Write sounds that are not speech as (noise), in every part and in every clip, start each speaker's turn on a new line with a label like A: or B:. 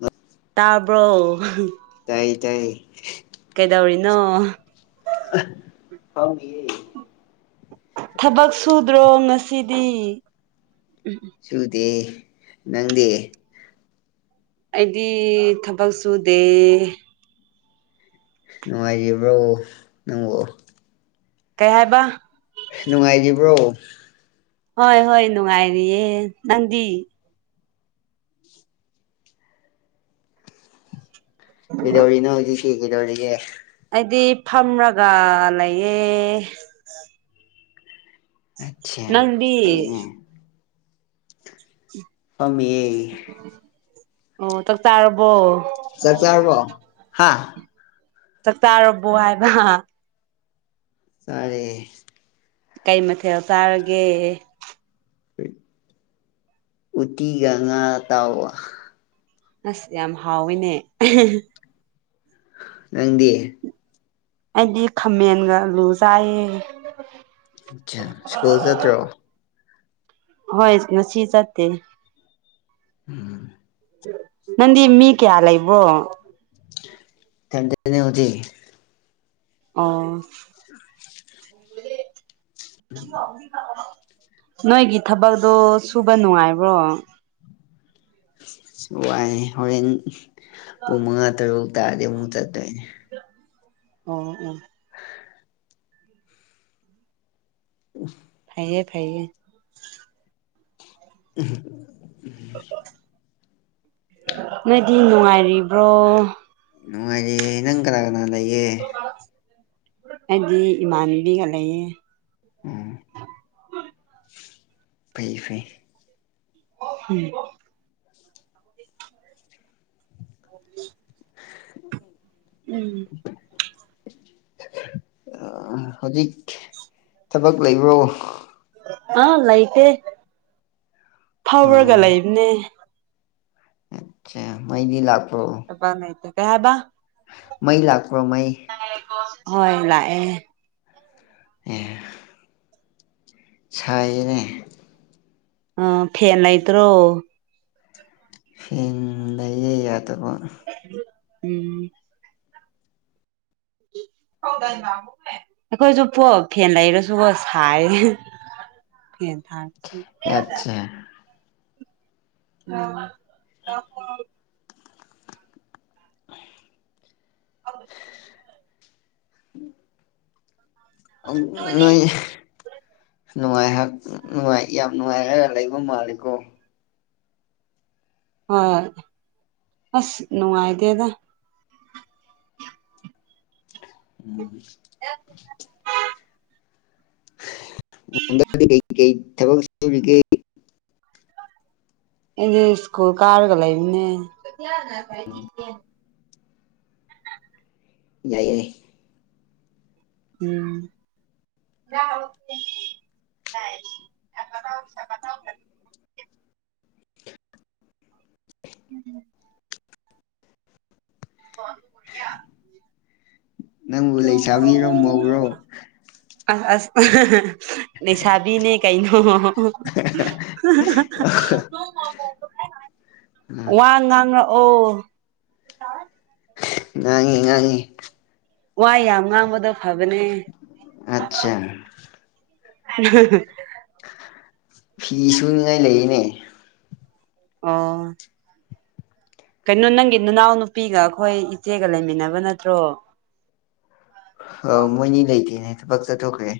A: ꯅꯥꯠ
B: ꯇꯥꯔꯕ꯭ꯔꯣ
A: ꯇꯥꯏꯌꯦ ꯇꯥꯏꯌꯦ
B: ꯀꯩꯗꯧꯔꯤꯅꯣ
A: ꯑꯥ ꯐꯥꯝꯃꯤꯌ‌ꯦ
B: ꯊꯕꯛ ꯁꯨꯗ꯭ꯔꯣ ꯉꯁꯤꯗꯤ ꯎꯝ
A: ꯁꯨꯗꯦ ꯅꯪꯗꯤ
B: ꯑꯩꯗꯤ ꯊꯕꯛ ꯁꯨꯗꯦ
A: ꯅꯨꯡꯉꯥꯏꯔꯤꯕ꯭ꯔꯣ ꯅꯪꯕ‌ꯣ
B: ꯀꯩ ꯍꯥꯏꯕ
A: ꯅꯨꯡꯉꯥꯏꯔꯤꯕ꯭ꯔꯣ
B: ꯍꯣꯏ ꯍꯣꯏ ꯅꯨꯡꯉꯥꯏꯔꯤꯌꯦ ꯅꯪꯗꯤ
A: ꯀꯗꯧꯔꯤꯅꯣ ꯍꯧꯖꯤꯛꯁꯤ ꯀ‌ꯩꯗꯧꯔꯤꯒꯦ
B: ꯑꯩꯗꯤ ꯐꯝꯔꯒ ꯂꯩꯌꯦ
A: ꯑꯆꯥ
B: ꯅꯪꯗꯤ
A: ꯐꯩꯏꯅꯦ ꯐꯝꯃꯤꯌꯦ
B: ꯑꯣ ꯆꯥꯛ ꯆꯥꯔꯕꯣ
A: ꯆꯥꯛ ꯆꯔꯥꯕꯣ ꯍꯥꯥ
B: ꯆꯥꯛ ꯆꯔꯥꯕꯣ ꯍꯥꯏꯕ
A: ꯆꯔꯦ
B: ꯀꯩ ꯃꯊꯦꯜ ꯆꯥꯔꯒꯦ
A: ꯎꯇꯤꯒ ꯉꯥ ꯇꯥꯎꯕꯒ
B: ꯑꯁ ꯌꯥꯝ ꯍꯥꯎꯋꯦꯅꯦ
A: ꯅꯪꯗꯤ
B: ꯑꯩꯗꯤ ꯈꯥꯃꯦꯟꯒ ꯂꯨꯖꯥꯏꯌꯦ
A: ꯑꯆꯥ ꯁ꯭ꯀꯨꯜ ꯆꯠꯇ꯭ꯔꯣ
B: ꯍꯣꯏ ꯉꯁꯤ ꯆꯠꯇ‌ꯦ
A: ꯎꯝ
B: ꯅꯪ ꯃꯤ ꯀꯌꯥ ꯂꯏꯕꯣ
A: ꯑꯦꯇ ꯍꯧꯖꯤ
B: ꯑ ꯅꯣꯏꯒꯤ ꯊꯕꯛꯇꯣ ꯁꯨꯕ ꯅꯨꯡꯉꯥꯏꯕ꯭ꯔꯣ
A: ꯋꯥꯏꯅꯦ ꯍꯣꯔꯦꯟ ꯄꯨꯡ ꯃꯉꯥ ꯇꯔꯨꯛ ꯇꯥꯔꯗꯤ ꯑꯃꯨꯛ ꯆꯠꯇꯣꯏꯅꯦ
B: ꯑꯣ ꯎꯝ
A: ꯎ
B: ꯐꯥꯏꯌꯦ ꯐꯌꯦ
A: ꯎꯝ
B: ꯅꯣꯏꯗꯤ ꯅꯨꯡꯉꯥꯏꯔꯤꯕ꯭ꯔꯣ
A: ꯅꯨꯡꯉꯥꯏꯔꯤꯌꯦ ꯅꯪ ꯀꯅꯥ ꯀꯅꯥ ꯂꯩꯒꯦ
B: ꯑꯩꯗꯤ ꯏꯃꯥꯟꯕꯤꯒ ꯂꯩꯌꯦ
A: ꯎꯝ ꯐꯩ ꯐꯩ
B: ꯍꯝ ꯑꯣꯀꯦ
A: ꯎꯝ
B: ꯎꯝ
A: (inaudible) ꯍꯧꯖꯤꯛ ꯊꯕꯛ ꯂꯩꯕ꯭ꯔꯣ
B: ꯑꯥ ꯂꯩꯇꯦ ꯐꯧꯔꯒ ꯂꯩꯕꯅꯦ
A: ꯑꯆꯥ ꯃꯩꯗꯤ ꯂꯥꯛꯄ꯭ꯔꯣ
B: ꯀꯩ ꯍꯥꯏꯕ
A: ꯃꯩ ꯂꯥꯛꯄ꯭ꯔꯣ ꯃꯩ
B: ꯍꯣꯏ ꯂꯥꯛꯑꯦ
A: ꯑꯦ ꯁꯥꯏꯅꯦ
B: ꯑ ꯐꯦꯟ ꯂꯩꯇ꯭ꯔꯣ
A: ꯍꯦꯡ ꯂꯩꯌꯦ ꯌꯥꯗꯕ
B: ꯎꯝ ꯍꯗꯃ ꯑꯩꯈꯣꯏꯁꯨꯄꯣ ꯐꯦꯟ ꯂꯩꯔꯁꯨꯕꯣ ꯁꯥꯏ ꯐꯦ ꯊꯝꯁꯤ
A: ꯆ
B: ꯑ ꯑ (inaudible) ꯑ (inaudible)
A: ꯎꯝ ꯅꯣꯏ ꯅꯨꯡꯉꯥꯏ ꯍꯥꯏ ꯅꯨꯡꯉꯥꯏ ꯌꯥꯝ ꯅꯨꯡꯉꯥꯏꯔ ꯂꯩꯕ ꯃꯥꯜꯂꯤꯀꯣ
B: ꯍꯣꯏ ꯑꯁ ꯅꯨꯡꯉꯥꯏꯗꯦꯗ
A: ꯎꯝ ꯍꯟꯗꯥꯛꯇꯤ ꯀꯩ ꯀꯩ ꯊꯕꯛ ꯁꯨꯔꯤꯒ‌ꯦ
B: ꯑꯩꯗꯤ ꯏꯁ꯭ꯀꯨꯜ ꯀꯥꯔꯒ ꯂꯩꯕꯅ‌ꯦ
A: ꯌꯥꯏꯌꯦ
B: ꯎꯝ (unintelligible) (unintelligible) (unintelligible)
A: ꯅꯪꯕꯨ ꯂꯩꯁꯥꯕꯤꯔꯣ ꯃꯧꯔꯣ
B: ꯑ ꯑꯁ ꯂꯩꯁꯥꯕꯤꯅꯦ ꯀꯩꯅꯣ (unintelligible)
A: ꯑ (unintelligible)
B: ꯋꯥ ꯉꯥꯡꯉꯥꯛ ꯑꯣ (unintelligible)
A: ꯉꯥꯡꯉꯦ ꯉꯥꯡꯉꯦ
B: ꯋꯥ ꯌꯥꯝ ꯉꯥꯡꯕꯗꫭ ꯐꯕꯅꯦ
A: ꯑꯠꯆꯥ ꯐꯤ ꯁꯨꯅꯤꯉꯥꯏ ꯂꯩꯌꯦꯅꯦ
B: ꯑꯣ ꯀꯩꯅꯣ ꯅꯪꯒꯤ ꯅꯅꯥꯎꯅꯨꯄꯤꯒ ꯑꯩꯈꯣꯏ ꯏꯆꯦꯒ ꯂꯩꯃꯤꯟꯅꯕ ꯅꯠꯇ꯭ꯔꯣ
A: ꯑ ꯃꯣꯏꯅꯤ ꯂꯩꯇꯦꯅꯦ ꯊꯕꯛ ꯆꯠꯊꯣꯛꯈ꯭ꯔꯦ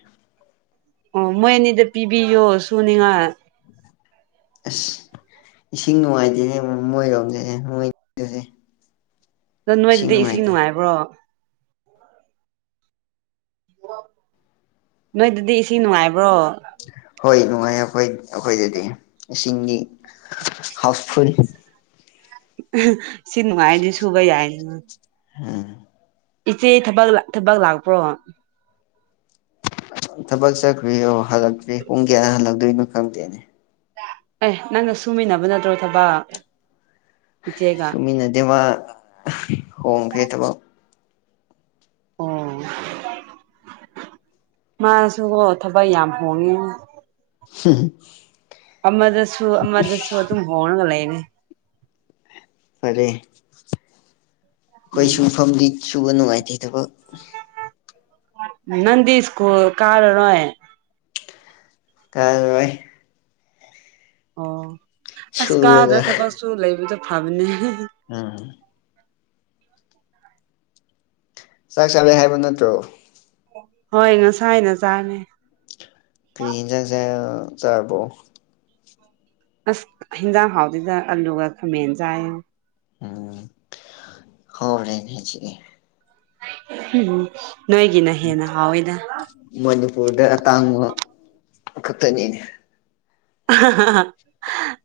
B: ꯑꯣ ꯃꯣꯏ ꯑꯅꯤꯗ ꯄꯤꯕꯤꯌꯣ ꯁꯨꯅꯤꯉꯥꯏ
A: ꯑꯁ ꯏꯁꯤꯡ ꯅꯨꯡꯉꯥꯏꯇꯦꯅꯦ ꯃꯣꯏꯔꯣꯝꯁꯦ ꯃꯣꯏꯁꯦ
B: ꯑꯗꯣ ꯅꯣꯏꯗꯗꯤ ꯏꯁꯤꯡ ꯅꯨꯡꯉꯥꯏꯕ꯭ꯔꯣ ꯅꯣꯏꯗꯗꯤ ꯏꯁꯤꯡ ꯅꯨꯡꯉꯥꯏꯕ꯭ꯔꯣ
A: ꯍꯣꯏ ꯅꯨꯡꯉꯥꯏ ꯑꯩꯈꯣꯏ ꯑꯩꯈꯣꯏꯗꯗꯤ ꯏꯁꯤꯡꯒꯤ ꯍꯥꯎꯁꯐꯨꯜ
B: ꯁꯤ ꯅꯨꯡꯉꯥꯏꯔꯗꯤ ꯁꯨꯨꯕ ꯌꯥꯏꯅ
A: ꯍꯥ (unintelligible)
B: ꯏꯆꯦ ꯊꯕꯛ ꯊꯕꯛ ꯂꯥꯛꯄ꯭ꯔꯣ
A: ꯊꯕꯛ ꯆꯠꯈ꯭ꯔꯤ ꯑꯣ ꯍꯜꯂꯛꯇ꯭ꯔꯤ ꯄꯨꯡ ꯀꯌꯥꯗ ꯍꯜꯂꯛꯇꯣꯏꯅꯣ ꯈꯪꯗꯦꯅꯦ
B: ꯑꯦ ꯅꯪꯒ ꯁꯨꯃꯤꯟꯅꯕ ꯅꯠꯇ꯭ꯔꯣ ꯊꯕꯛ ꯏꯆꯦꯒ
A: ꯁꯨꯃꯤꯟꯅꯗꯦ ꯃꯥ ꯍꯣꯡꯈ꯭ꯔꯦ ꯊꯕꯛ
B: ꯑꯣ ꯃꯥꯁꯨꯀꫭ ꯊꯕꯛ ꯌꯥꯝ ꯍꯣꯡꯉꯦ ꯃꯥ
A: (unintelligible)
B: ꯑꯃꯗꯁꯨ ꯑꯃꯗꯁꯨ ꯑꯗꯨꯝ ꯍꫭꯡꯉꯒ ꯂꯩꯕꯅꯦ
A: ꯐ꯭ꯔꯦ ꯑꯩꯈꯣꯏ
B: ꯎꯝ
A: ꯁꯨꯡꯐꯝꯗꯤ ꯁꯨꯕ ꯅꯨꯡꯉꯥꯏꯇꯦ ꯊꯕꯛ
B: ꯅꯪꯗꯤ ꯏꯁ꯭ꯀꯨꯥꯜ ꯀꯥꯔꯔꯣ
A: ꯀꯥꯔꯔꫭꯏ
B: ꯑꯣ ꯑꯁ
A: ꯁꯨꯔꯒ
B: ꯀꯥꯗ꯭ꯔ ꯊꯕꯛꯁꯨ ꯂꯩꯕꯗꫭ ꯐꯕꯅꯦ
A: ꯎꯝ ꯆꯥꯛ ꯆꯥꯂꯦ ꯍꯥꯏꯕ ꯅꯠꯇ꯭ꯔꯣ
B: ꯍꯣꯏ ꯉꯁꯥꯏꯅ ꯆꯥꯅꯦ
A: ꯀꯩ ꯌꯦꯟꯖꯥꯡ ꯆꯥꯏ ꯆꯥꯔꯕꯣ
B: ꯑꯁ ꯍꯤꯟꯖꯥꯡ ꯍꯥꯎꯇꯦꯗ ꯑꯜꯂꯨꯒ ꯈꯥꯃꯦꯟ ꯆꯥꯏꯌꯦ
A: ꯎꯝ ꯍꯥꯎꯔꯦꯅꯤꯁꯤꯑꯦ
B: ꯎꯝ ꯅꯣꯏꯒꯤꯅ ꯍꯦꯟꯅ ꯍꯥꯎꯋꯤꯗ
A: ꯃꯅꯤꯄꯨꯔꯗ ꯑꯇꯥꯡꯕ ꯈꯛꯇꯅꯤꯅꯦ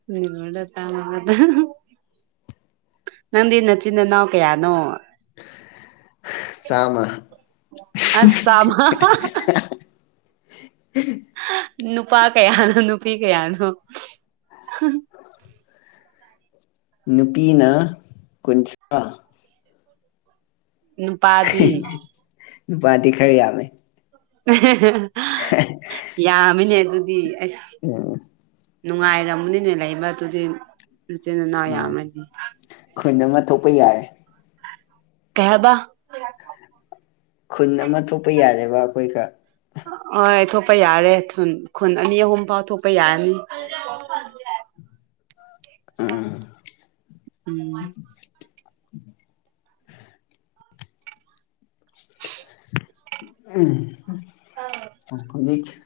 B: ꯃꯅꯤꯄꯨꯔꯗ ꯑꯇꯥꯡꯕ ꯈꯥꯠꯇꯪ ꯅꯪꯗꯤ ꯅꯆꯤꯟ ꯏꯅꯥꯎ ꯀꯌꯥꯅꯣ
A: ꯆꯥꯝꯃ
B: ꯑꯁꯃ ꯅꯨꯄꯥ ꯀꯌꯥꯅꯣ ꯅꯨꯄꯤ ꯀꯌꯥꯅꯣ
A: ꯅꯨꯄꯤꯅ ꯀꯨꯟꯊ꯭ꯔꯥ
B: ꯅꯨꯄꯥꯗꯤ
A: ꯅꯨꯄꯥꯗꯤ ꯈꯔ ꯌꯥꯝꯃꯦ
B: ꯎ
A: (inaudible)
B: ꯌꯥꯝꯃꯤꯅꯦ ꯑꯗꯨꯗꯤ ꯑꯁ
A: ꯑꯣ
B: ꯅꯨꯡꯉꯥꯏꯔꯝꯃꯅꯤꯅꯦ ꯂꯩꯕ ꯑꯗꯨꯗꯤ ꯏꯆꯤꯟ ꯏꯅꯥꯎ ꯌꯥꯝꯃꯅꯤ
A: ꯈꯨꯣꯏꯟꯅ ꯑꯃ ꯊꯣꯛꯄ ꯌꯥꯔꯦ
B: ꯀꯍꯕꯥ
A: ꯈꯨꯟ ꯑꯃ ꯊꯣꯛꯄ ꯌꯥꯔꯦꯕ ꯑꯩꯈꯣꯏꯒ
B: ꯍꯣꯏ ꯊꯣꯛꯄ ꯌꯥꯔꯦ ꯈꯨꯟ ꯑꯅꯤ ꯑꯍꯨꯝ ꯐꯥꯎ ꯊꯣꯛꯄ ꯌꯥꯔꯅꯤ
A: (unintelligible) ꯎꯝ
B: ꯎꯝ
A: (unintelligible)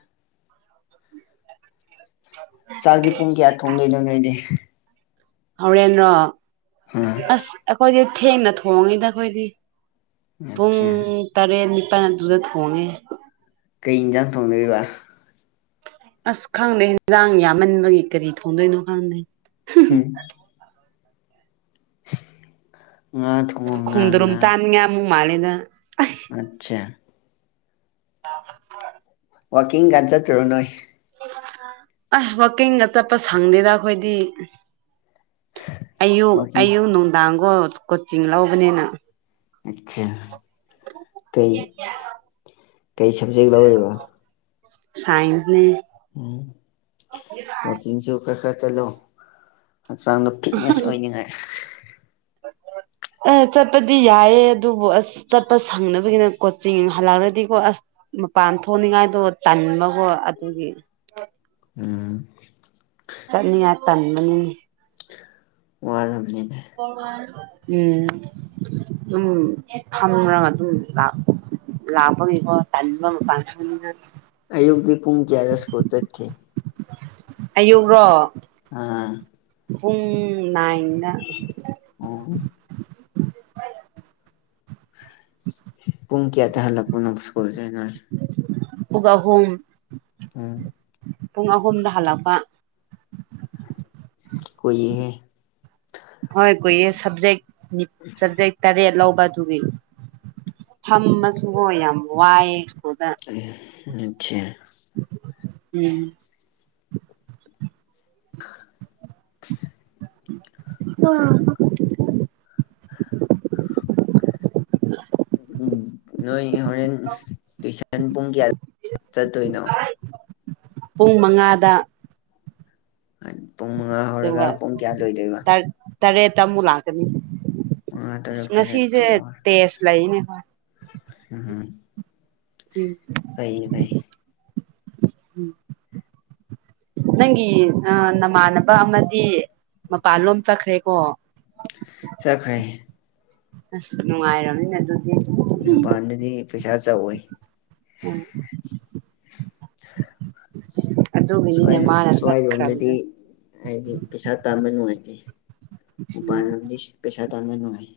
A: ꯆꯥꯛꯗꯤ ꯄꯨꯡ ꯀꯌꯥ ꯊꯣꯡꯅꯩꯗꯪ ꯂꯩꯩꯗꯦ
B: ꯍꯥꯎꯔꯦꯟꯅ꯭ꯔꯣ
A: ꯍꯥꯝ
B: ꯑꯁ ꯑꯩꯈꯣꯏꯗꯤ ꯊꯦꯡꯅ ꯊꯣꯡꯉꯤꯗ ꯑꯩꯈꯣꯏꯗꯤ ꯄꯨꯡ
A: ꯑꯠꯆꯥ
B: ꯇꯔꯦꯠ ꯅꯤꯄꯥꯜ ꯑꯗꯨꯗ ꯊꯣꯡꯉꯦ
A: ꯀꯩ ꯏꯟꯖꯥꯡ ꯊꯣꯡꯅꯔꯤꯕ
B: ꯑꯁ ꯈꯪꯗꯦ ꯍꯟꯖꯥꯡ ꯌꯥꯝꯃꯟꯕꯒꯤ ꯀꯔꯤ ꯊꯣꯡꯗꯣꯏꯅꯣ ꯈꯪꯗꯦ
A: ꯍꯝ (unintelligible) ꯊꯣꯡꯉꯣ ꯉꯥ
B: ꯈꯣꯡꯗꯔꯨꯝ ꯆꯥꯅꯤꯡꯉ ꯑꯃꯨꯛ ꯃꯥꯜꯂꯦꯅ
A: ꯑꯆꯥ
B: ꯑ
A: ꯋꯥꯀꯤꯡ ꯀꯥꯟꯖ ꯊꯔꯣ ꯅꯣꯏ
B: ꯑꯁ ꯋꯥꯛꯀꯤꯡꯒ ꯆꯠꯄ ꯁꯪꯗꯦꯗ ꯑꯩꯈꯣꯏꯗꯤ ꯑꯌꯨꯛ
A: ꯋꯥꯛꯀꯤꯡ
B: ꯑꯌꯨꯛ ꯅꯨꯡꯗꯥꯡꯒꯣ ꯀꯣꯆꯤꯡ ꯂꯧꯕꯅꯤꯅ
A: ꯑꯠꯆꯥ ꯀꯩ ꯀꯩ ꯁꯕꯖꯦꯛ ꯂꯧꯔꯤꯕ
B: ꯁꯥꯏꯟꯁꯅꯦ
A: ꯎꯝ ꯑꯣ ꯇꯤꯟꯁꯨꯣ ꯀ ꯀ ꯆꯂꯣ ꯆꯥꯡ ꯐꯤꯠꯅꯦꯁ ꯑꯣꯏꯅꯤꯡꯉꯥꯏ
B: ꯑ ꯆꯠꯄꯗꯤ ꯌꯥꯏꯑ ꯑꯗꯨꯕꯨ ꯑꯁ ꯆꯠꯄ ꯁꯪꯅꯕꯒꯤꯅ ꯀꯣꯆꯤꯡ ꯍꯜꯂꯛꯂꯗꯤꯀꯣ ꯑꯁ ꯃꯄꯥꯟ ꯊꯣꯛꯅꯤꯡꯉꯥꯏꯗꯣ ꯇꯟꯃꯒꯣ ꯑꯗꯨꯒꯤ
A: ꯎꯝ
B: ꯆꯠꯅꯤꯡꯉꯥꯏ ꯇꯟꯕꯅꯤꯅꯤ
A: ꯋꯥꯖꯕꯅꯤꯅꯦ
B: ꯎꯝ ꯑꯗꯨꯝ ꯊꯝꯔꯒ ꯑꯗꯨꯝ ꯂꯥꯛꯄ ꯂꯥꯕ ꯇꯥꯡ
A: ꯑꯌꯨꯛꯇꯤ ꯄꯨꯡ ꯀꯌꯥꯗꯁꯀꯣ ꯆꯠꯈꯤꯦ
B: ꯑꯌꯨꯛ ꯔꯣ
A: ꯑꯥ
B: ꯄꯨꯡ ꯅꯥꯏꯅ
A: ꯑꯣ ꯄꯨꯡ ꯀꯌꯥ ꯇ ꯍꯜꯂꯛꯄꯅ ꯄꯨꯁꯀꯨꯜꯁꯦ ꯅ
B: ꯄꯛ ꯑꯍꯨꯝ
A: ꯎꯝ
B: ꯄꯨꯡ ꯑꯍꯨꯝꯗ ꯍꯜꯂꯛꯄ
A: ꯑꯩꯣꯏꯍꯦ
B: ꯍꯣꯏ ꯀꯨꯏꯌꯦꯦ ꯁꯕꯖꯦꯛ ꯁꯕꯖꯦꯛ ꯇꯔꯦꯠ ꯂꯧꯕ ꯑꯗꯨ ꯑꯗꯨꯒꯤ ꯐꯝꯃꯁꯨꯕꯣ ꯌꯥꯝ ꯋꯥꯏꯑ ꯁ꯭ꯀꯨꯗ
A: ꯎ ꯑꯆꯥꯦ
B: ꯎꯝ ꯑꯥ
A: ꯎꯝ ꯅꯣꯏ ꯍꯣꯔꯦꯟ ꯇꯨꯏꯁꯟ ꯄꯨꯡ ꯀꯌꯥ ꯆꯠꯇꯣꯏꯅꯣ
B: ꯄꯨꯡ ꯃꯉꯥꯗ
A: ꯄꯨꯡ ꯃꯉꯥ ꯍꯧꯔꯒ
B: ꯑꯗꯨꯒ
A: ꯄꯨꯡ ꯀꯌꯥ ꯂꯣꯏꯗꯣꯏꯕ
B: ꯇꯔꯦꯠꯇ ꯑꯃꯨꯛ ꯂꯥꯛꯀꯅꯤ
A: ꯃꯉꯥ
B: ꯑꯁ
A: ꯇꯔꯨꯛ ꯇꯔꯦꯠ
B: ꯉꯁꯤꯁꯦ
A: ꯇꯣꯛꯑꯣ
B: ꯇꯦꯖ ꯂꯩꯅꯦ
A: ꯎꯝ
B: ꯁꯤ
A: (unintelligible)
B: ꯎꯝ ꯅꯪꯒꯤ ꯅꯃꯥꯟꯅꯕ ꯑꯃꯗꯤ ꯃꯄꯥꯟꯂꯣꯝ ꯆꯠꯈ꯭ꯔꯦꯀꯣ
A: ꯆꯠꯈ꯭ꯔꯦ
B: ꯑꯁ ꯅꯨꯡꯉꯥꯏꯔꯅꯤꯅ ꯑꯗꯨ
A: ꯃꯄꯥꯟꯗꯗꯤ ꯄꯩꯁꯥ ꯆꯥꯎꯋꯏ
B: ꯎꯝ (inaudible)
A: ꯁ꯭ꯋꯥꯏ
B: ꯃꯥꯅ
A: ꯁ꯭ꯋꯥꯏꯔꯣꯝꯗꯗꯤ
B: ꯆꯠꯈ꯭ꯔꯕꯗꯣ
A: ꯍꯥꯏꯗꯤ ꯄꯩꯁꯥ ꯇꯥꯟꯕ ꯅꯨꯡꯉꯥꯏꯇꯦ ꯃꯄꯥꯟ
B: ꯎꯝ
A: ꯂꯝꯗꯤ ꯄꯩꯁꯥ ꯇꯥꯟꯕ ꯅꯨꯡꯉꯥꯏ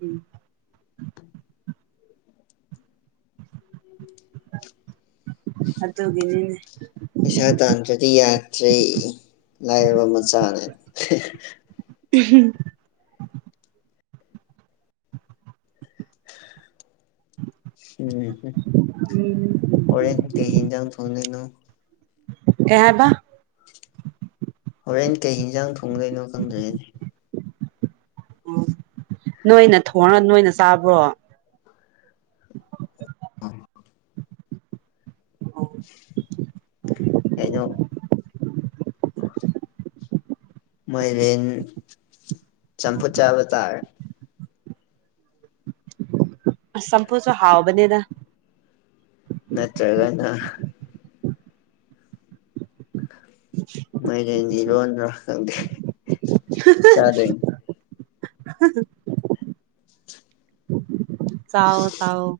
B: ꯎꯝ ꯑꯗꯨꯒꯤꯅꯤꯅꯦ
A: ꯄꯩꯁꯥ ꯇꯥꯟꯗ꯭ꯔꯗꯤ ꯌꯥꯗ꯭ꯔꯦ ꯂꯥꯏꯔꯕ ꯃꯆꯥꯅꯦ
B: ꯎꯝꯍꯝ
A: ꯎꯝ
B: ꯎꯝ
A: ꯍꯣꯔꯦꯟ ꯀꯩ ꯍꯤꯡꯖꯥꯡ ꯊꯣꯟꯗꯣꯏꯅꯣ
B: ꯀꯩ ꯍꯥꯏꯕ
A: ꯍꯣꯔꯦꯟ ꯀꯩ ꯍꯤꯟꯖꯥꯡ ꯊꯣꯡꯗꯣꯏꯅꯣ ꯈꯪꯗ꯭ꯔꯤꯅꯦ
B: ꯅꯣꯏꯅ ꯊꯣꯡꯔ ꯅꯣꯏꯅ ꯆꯥꯕ꯭ꯔꯣ
A: ꯀꯩꯅꯣ ꯑ (inaudible) ꯃꯥꯏꯔꯦꯟ ꯆꯝꯐꯨꯠ ꯆꯥꯕ ꯇꯥꯔꯦ
B: ꯑꯁ ꯆꯝꯐꯨꯠꯁꯨ ꯍꯥꯎꯕꯅꯦꯗ
A: ꯅꯠꯇ꯭ꯔꯒꯅ
B: (inaudible)
A: ꯃꯥꯏꯔꯦꯟ ꯏꯔꯣꯟꯗ꯭ꯔ ꯅꯪꯗꯤ
B: ꯍꯥꯍꯥ ꯆꯥꯑꯣ ꯆꯥꯑꯣ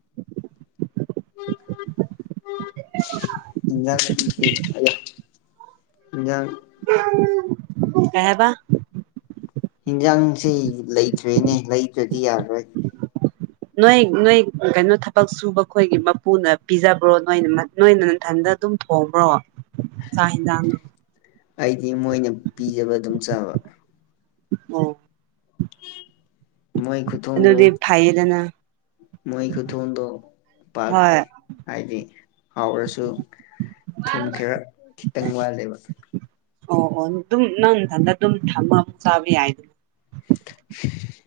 B: ꯎ (inaudible)
A: (inaudible) ꯏꯟꯖꯥꯡ
B: ꯀꯩ ꯍꯥꯏꯕ
A: ꯏꯟꯁꯥꯡꯁꯤ ꯂꯩꯇ꯭ꯔꯦꯅꯦ ꯂꯩꯗ꯭ꯔꯗꯤ ꯌꯥꯔꯣꯏ
B: ꯅꯣꯏ ꯅꯣꯏ ꯀꯩꯅꯣ ꯊꯕꯛ ꯁꯨꯕ ꯈꯣꯏꯒꯤ ꯃꯄꯨꯅ ꯄꯤꯖꯕ꯭ꯔꯣ ꯅꯣꯏꯅ ꯅꯣꯏꯅ ꯅꯊꯟꯗ ꯑꯗꯨꯝ ꯊꯣꯡꯕ꯭ꯔꯣ ꯆꯥꯛ ꯍꯦꯟꯖꯥꯡꯗꯣ
A: ꯑꯩꯗꯤ ꯃꯣꯏꯅ ꯄꯤꯖꯕ ꯑꯗꯨꯝ ꯆꯥꯕ
B: ꯑꯣ
A: ꯃꯣꯏꯈꯨꯠ
B: ꯑꯗꯨꯗꯤ ꯐꯩꯌꯦꯗꯅ
A: ꯃꯣꯏ ꯈꯨꯊꯣꯡꯗꯣ ꯄꯥꯛ
B: ꯍꯣꯏ
A: ꯍꯥꯏꯗꯤ ꯍꯥꯎꯔꯁꯨ ꯊꯨꯝ ꯈꯦꯔ ꯈꯤꯇꯪ ꯋꯥꯠꯂꯦꯕ
B: ꯑꯣ ꯑꯣ ꯑꯗꯨꯝ ꯅꯪ ꯅꯗ ꯑꯗꯨꯝ ꯊꯙꯃ ꯆꯕꯤ ꯍꯥꯏ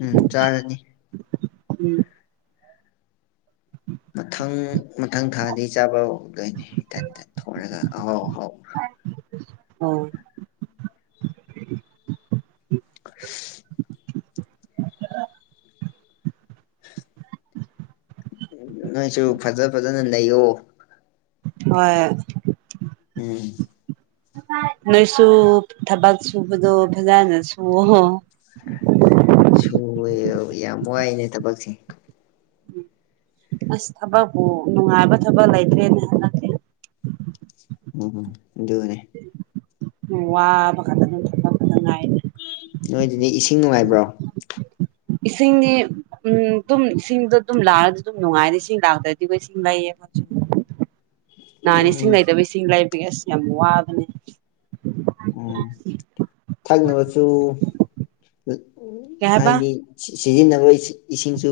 A: ꯎꯝ ꯆꯥꯔꯅꯤ
B: ꯎꯝ
A: ꯃꯊꯪ ꯃꯊꯪ ꯊꯥꯗꯤ ꯆꯥꯕ ꯍꯧꯗꯣꯏꯅꯦ ꯏꯇꯟꯇ ꯊꯂꯒ ꯑꯍꯥꯎ ꯑꯍꯥꯎ
B: ꯍ (inaudible)
A: ꯅꯣꯏꯁꯨ ꯐꯖ ꯐꯖꯅ ꯂꯩꯌꯣ
B: ꯍꯣꯏ
A: ꯎꯝ
B: ꯅꯣꯏꯁꯨ ꯊꯕꯛ ꯁꯨꯕꯗꯣ ꯐꯖꯅ ꯁꯨ
A: ꯁꯨꯑꯦ ꯌꯥꯝ ꯋꯥꯏꯅꯦ ꯊꯕꯛꯁꯦ
B: ꯑꯁ ꯊꯕꯛꯄꯨ ꯅꯨꯡꯉꯥꯏꯕ ꯊꯕꯛ ꯂꯩꯇ꯭ꯔꯦꯅ ꯍꯟꯂꯛ
A: ꯎꯝ ꯑꯗꯨꯗꯨꯒꯅꯦ
B: ꯋꯥ ꯃꯈꯥꯗ ꯑꯗꯨꯝ ꯊꯝꯅꯕ ꯐꯗꯉꯥꯏꯅꯤ
A: ꯅꯣꯏꯗꯨꯅꯦ ꯏꯁꯤꯡ ꯅꯨꯡꯉꯥꯏꯕ꯭ꯔꯣ
B: ꯏꯁꯤꯡꯒꯤꯅꯤ ꯎꯝ ꯑꯗꯨꯝ ꯏꯁꯤꯡꯗꯣ ꯑꯗꯨꯝ ꯂꯥꯛꯑꯗꯤ ꯑꯗꯨꯝ ꯅꯨꯡꯉꯥꯏꯔꯦ ꯁꯤꯡ ꯂꯥꯛꯗ꯭ꯔꯗꯤ ꯑꯩꯣꯏ ꯁꯤꯡ ꯂꯩꯌꯦ ꯃ
A: (inaudible)
B: ꯅꯍꯥꯟꯅꯤ
A: ꯎꯝ
B: ꯏꯁꯤꯡ ꯂꯩꯇꯕ ꯏꯁꯤꯡ ꯂꯩꯕꯒꯤ ꯑꯁ ꯌꯥꯝ ꯋꯥꯕꯅꯦ
A: ꯎꯝ ꯊꯛꯅꯕꯁꯨ
B: ꯀꯩ ꯍꯥꯏꯕ
A: ꯍꯥꯏꯗꯤ ꯁꯤꯖꯤꯟꯅꯕ ꯏꯁꯤꯡꯁꯨ